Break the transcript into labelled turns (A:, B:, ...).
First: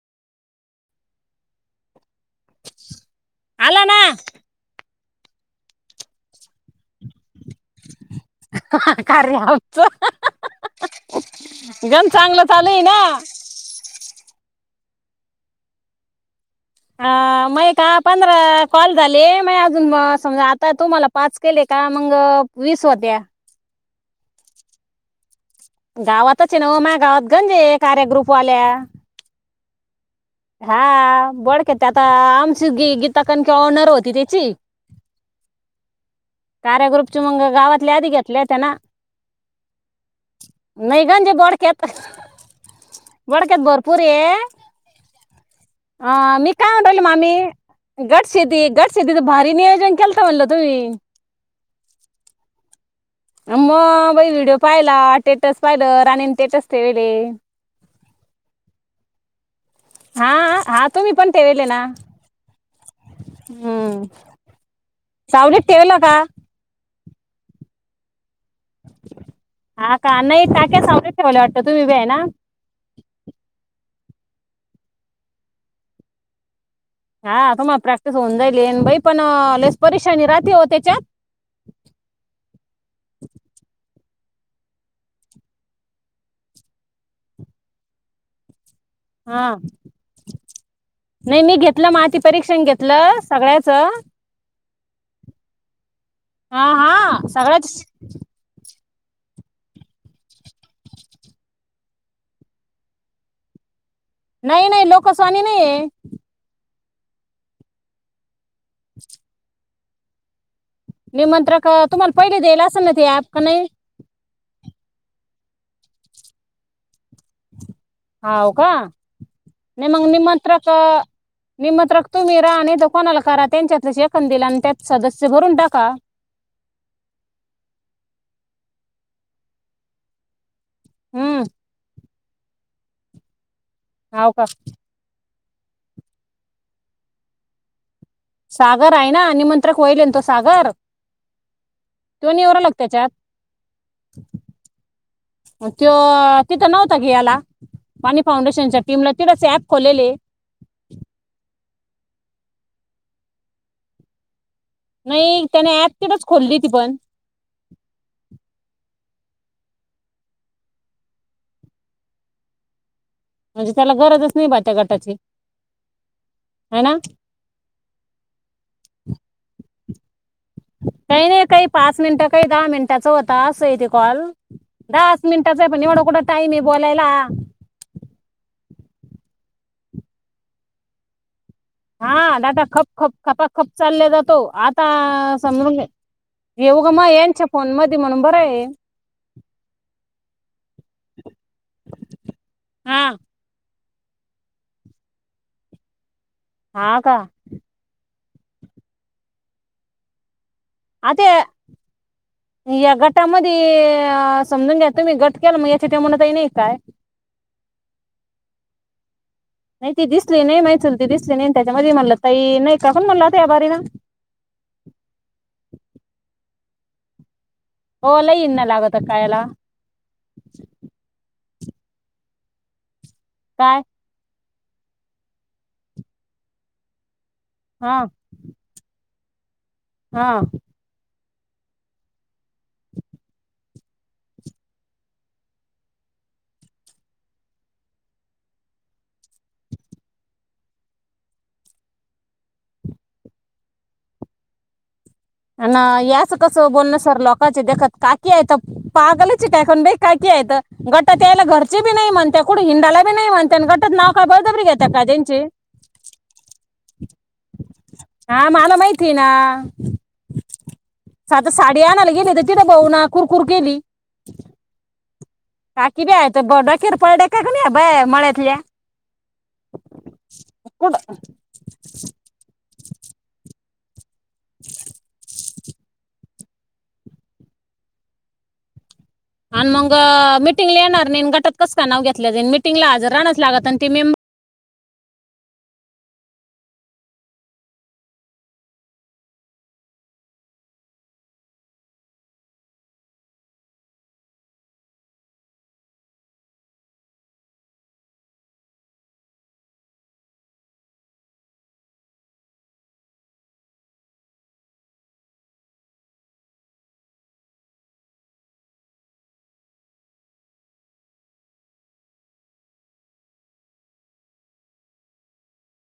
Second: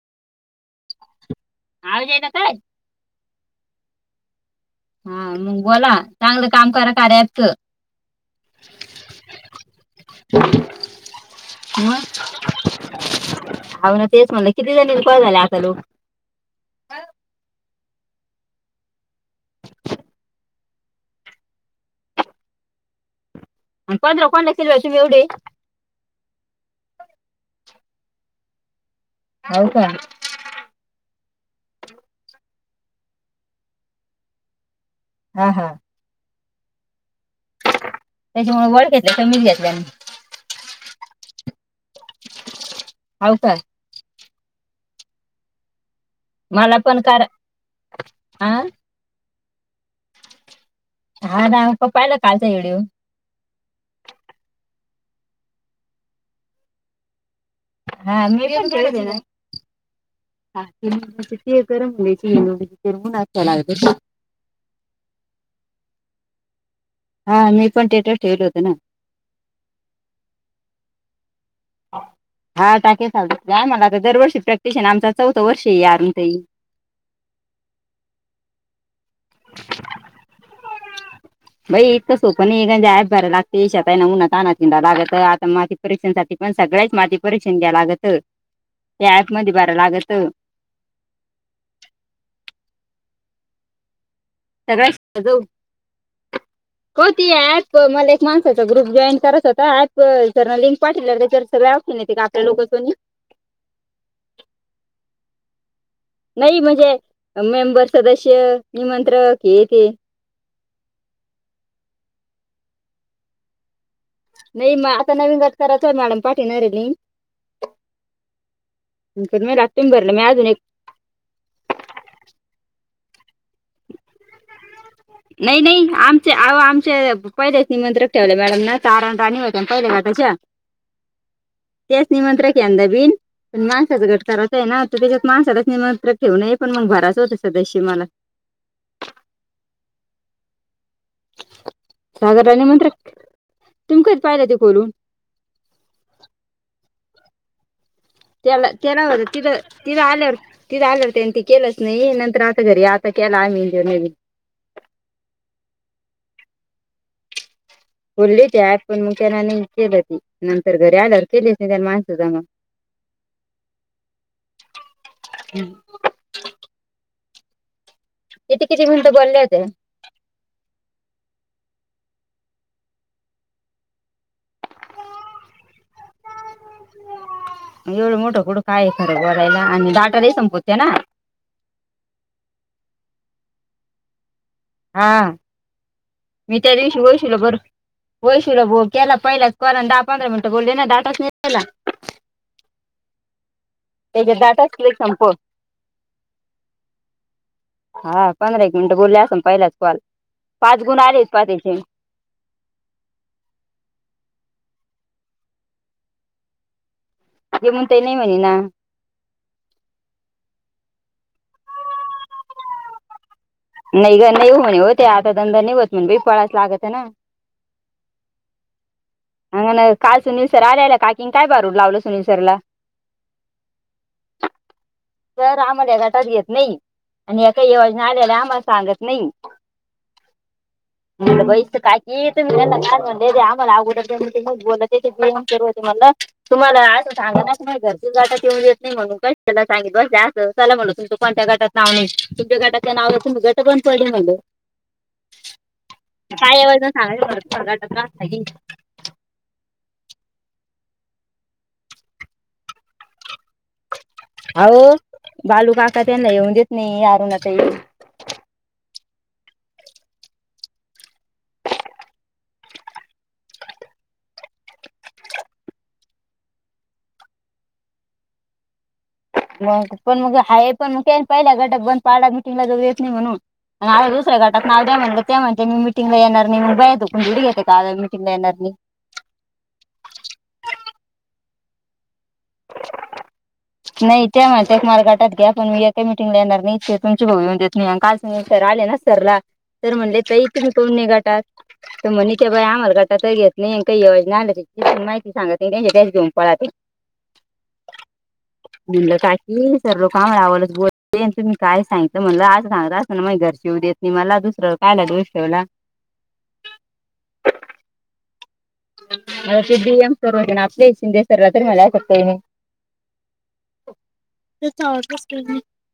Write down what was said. A: [inaudible] आवाज येई ना काय
B: आला ना
A: हा मंग बोला चांगलं काम करा कार्याचं
B: कार्याचं गम
A: मग
B: चांगलं चालूये ना
A: तियांनी कॉल झालं आपल्याला हो
B: ह मये का पंधरा कॉल झाले मये अजून म समजा आत ता तुम्हाला पाच केले का मंग वीस होत्या
A: पंधरा कोणला केले ओ तुम्ही एवढे
B: कार्या ग्रुपवाल्या
A: हाव काय
B: हा बोडकेत आता आमची गी गीता कणं की ओनर होती त्याची
A: हा हा
B: कार्या ग्रुपची मंग गावात
A: त्याच्यामुळ वळखीतल्या कमीच घेतल्या न
B: अणजी बोडक्यात
A: हो का
B: बोडक्यात भरपूर ये ह मी काय
A: मला
B: म्हणु
A: पण
B: राहिले
A: कार
B: मामी गट
A: हा
B: शेती गट शेतीच भारी नियोजन केलत म्हणल तुम्ही
A: हा ना तो पाहिला कालचा व्हिडिओ
B: अ म बाई व्हिडिओ पाहिला. टेटस पाहिलं. राणी टेटस ठेवीले.
A: ह मी ठेविले ना
B: हा हा तुम्ही पण ठेवले ना
A: [unintelligible]
B: हम्म सावलीत ठेवलं का
A: हा मी पण टेटस ठेवले होते.
B: हा का नाही टाक्या स [inaudible]
A: हा टाक्या स जाय मला दरवर्षी प्रॅक्टिस आह ना. आमचा चौथं वर्ष ये अरुणाताई.
B: हा तुम्हाला प्रॅक्टिस होऊन जाइलीना बाई पण अं, लयच परेशानी राहते हो त्याच्यात
A: बाई इतक सोपं नाही आहे गन्ज यॅप भरावी लागते शेतात काय नाही उन्हा तानात हिडावं लागतं. आता माती परीक्षणासाठी पण सगळ्याच माती परीक्षण घ्यावं लागतं.
B: हा नाही मी घेतलं माती परीक्षण घेतलं सगळ्याच
A: सगळचं
B: हा
A: होती ऍप
B: सगळ्याच
A: मला एक माणसाचा ग्रुप जॉईन करत होता. ऍप जरा लिंक पाठवल्यावर त्याच्या वर सगळं ऑपशन येते का? आपल्या लोकसनी
B: नाही नाही लोकसवानी नाहीय
A: नाही म्हणजे मेंबर, सदस्य निमंत्रक हे ते
B: निमंत्रक तुम्हाला पहिले दे्याल असेल ना ते ॲप का नायी?
A: नाही म आता नवीन गट करायचय मॅडम पाठी नाही राहिली?
B: हा ओ का
A: मला
B: नाही
A: तुम्ही
B: मग
A: भरलं मी अजून एक
B: निमंत्रक-निमंत्रक तुम्ही राहा आणि त कोणाला करा त्यांच्यातलं ऐकांदीला न आणि त्या
A: नाही-नाही आमचे आ आमचे पहिलेच निमंत्रक ठेवले गाईंना चारा पाणी होते [unintelligible]
B: हम्म!
A: चं निमंत्रक येंदा बी पण माणसाचा गट
B: हाव का
A: करत आहे ना तं त्यज्यात. [inaudible] निमंत्रक ठेऊ नये पण मग भरायचं होतं सदस्य मला
B: सागर आहे ना निमंत्रक होईल न तो सागर? तो
A: सागरला
B: निवरोलोक
A: निमंत्रक
B: त्याच्यात.
A: तुम्ही कधी पाहिलं ते खोलून
B: त्यो तिथं नव्ह कधी आला?
A: केला केला होत तिथं तिथं आल्यावर तिथं आल्यावर त्यनं ते केलं नाही नंतर आता घरी आता केला आम्ही [unintelligible]
B: नाही त्याने ऍप तटच खोलली ती पण
A: बोलली ती ॲप पण मग ते आणि नाही केलंती नंतर घरी आल्यावर केली असतीन माणसं जमउन
B: म्हणजे त्याला गरजच नाही बाट्या गटाची. हय ना?
A: [unintelligible] किती मिनिटं बोलल्या हुत्या?
B: काही नाही काही पाच मिनट काही दहा मिनिटाचा होता असं हाय तो कॉल दहाच मिनिटाचा हाय पण एवढा कुठं टाइम हाय.
A: एवढ मोठं कुठं काय खरं बोलायला आणि दाटा लई संपूतेना.
B: हा दाटा खप खप खपा खप चालला जातो. आता
A: हा
B: [unintelligible]
A: मी त्या
B: येऊ ग
A: दिवशी
B: मग
A: वैशुला
B: यांच्या
A: बर
B: फोन मध्ये म्हणून बरं आहे
A: वैशूला केला पहिला कॉल दहा पंधरा मिनटं बोलले ना दाटच नाही राहिला.
B: हा
A: त्याच्या डाटा च लई संपत.
B: हा का
A: हा पंधरा एक मिनिटं बोलले आसन. पहिलाच कॉल पाच गुण
B: आता
A: आलेच पा
B: या
A: त्याचे
B: या गटामध्ये अ समजून घेत. तुम्ही गट केला मग याच्या तुम्हाला नाही काय
A: जेमून तेई नाही म्हणे ना.
B: नाही ती दिसली नाही माही चुलती दिसली नाही त्याच्यामध्ये म्हणलं ताई नाही काण म्हणला.
A: नाही ग नाही होणे हो ते आता धंदा नाही होत म्हणे बाई पळाच लागत. ना.
B: हो लई इन लागत. कायला
A: अंगं काल सुूनीलसर आलेला काकीन काय बारूड लावलं सुनील सरला.
B: काय?
A: तर आम्हाला या गटात घेत नाही. आणि ए का
B: हा
A: योजना आल्याला आम्हाला सांगत नाही.
B: हा
A: म बई काय क का म्हण आम्हाला अगोदर बोल बेम करते मला तुम्हाला असं सांगा ना नाही घरची जाटा येऊन येत नाही म्हणून काला सांगित बस असं चला म्हण तुमचं कोणत्या गटात नाव नाही. तुमच्या गटाच्या नाव तुमच गट बंद पडील म्हणल.
B: आन याच कस बोलण्या सर
A: बरं,
B: लोकांचे
A: तुमच्या गटात
B: देखत
A: नाव
B: काकी
A: नाही.
B: आहेत. पागलचे काय कोण बे काकी हाईत. गट तेला घरची बी नाही म्हणते कुठ हिंडाला बी नाही म्हन- - गटात नाव का बळजबरी घेतात
A: अहो
B: का त्यांचे?
A: बालू काका त्यांना येऊन देत नाही अरुणाताई
B: हा मला माहिती तीना साधं साडी आणयला गेली तिथं बहु ना कुरकुर केली. काकी बि हायेत बरबळ कीेरपळ डेक्या कणी ह्या बाया मळ्यातल्या.
A: मग पण मग आहे पण
B: कुठं.
A: मग काय पाहिल्या गटात बंद पाला मिटिंगला जाऊ येत नाही म्हणून. [unintelligible] गटात नाव द्या म्हनले त्या म्हणी मी मिटींगला येणार नाही म्हण [unintelligible] मिटिंगला येणार नाही.
B: आणि मंग मिटिंगला येणार नाहीन गटात कस का नाव घेतलं जाई मिटिंगला हाजर राहणच लागत. आणि ते मेंबर
A: नाही त्या म एक मार्गाटा त्यापण एका मिटींगला येणार नाही त्या तुमच्या [unintelligible] काल तर सर आलेतर म्हणले ताई तुम्ही काहुन नाही गटात तर म्हणे बाई आम्हाला गटातचं घेत नाही आणि काही योजना आल्या तर माहितीपण सांगत नाही तेनचं तेनी घेऊन पळाले. म्हणलं काकी सर लोक आम्हालाच बोलते, तुम्ही काय सांगितलं म्हणलं, असं सांगत असत ना माये घरचे येउ देत नाही मला दुसरं कायला दोष ठेवला. [unintelligible]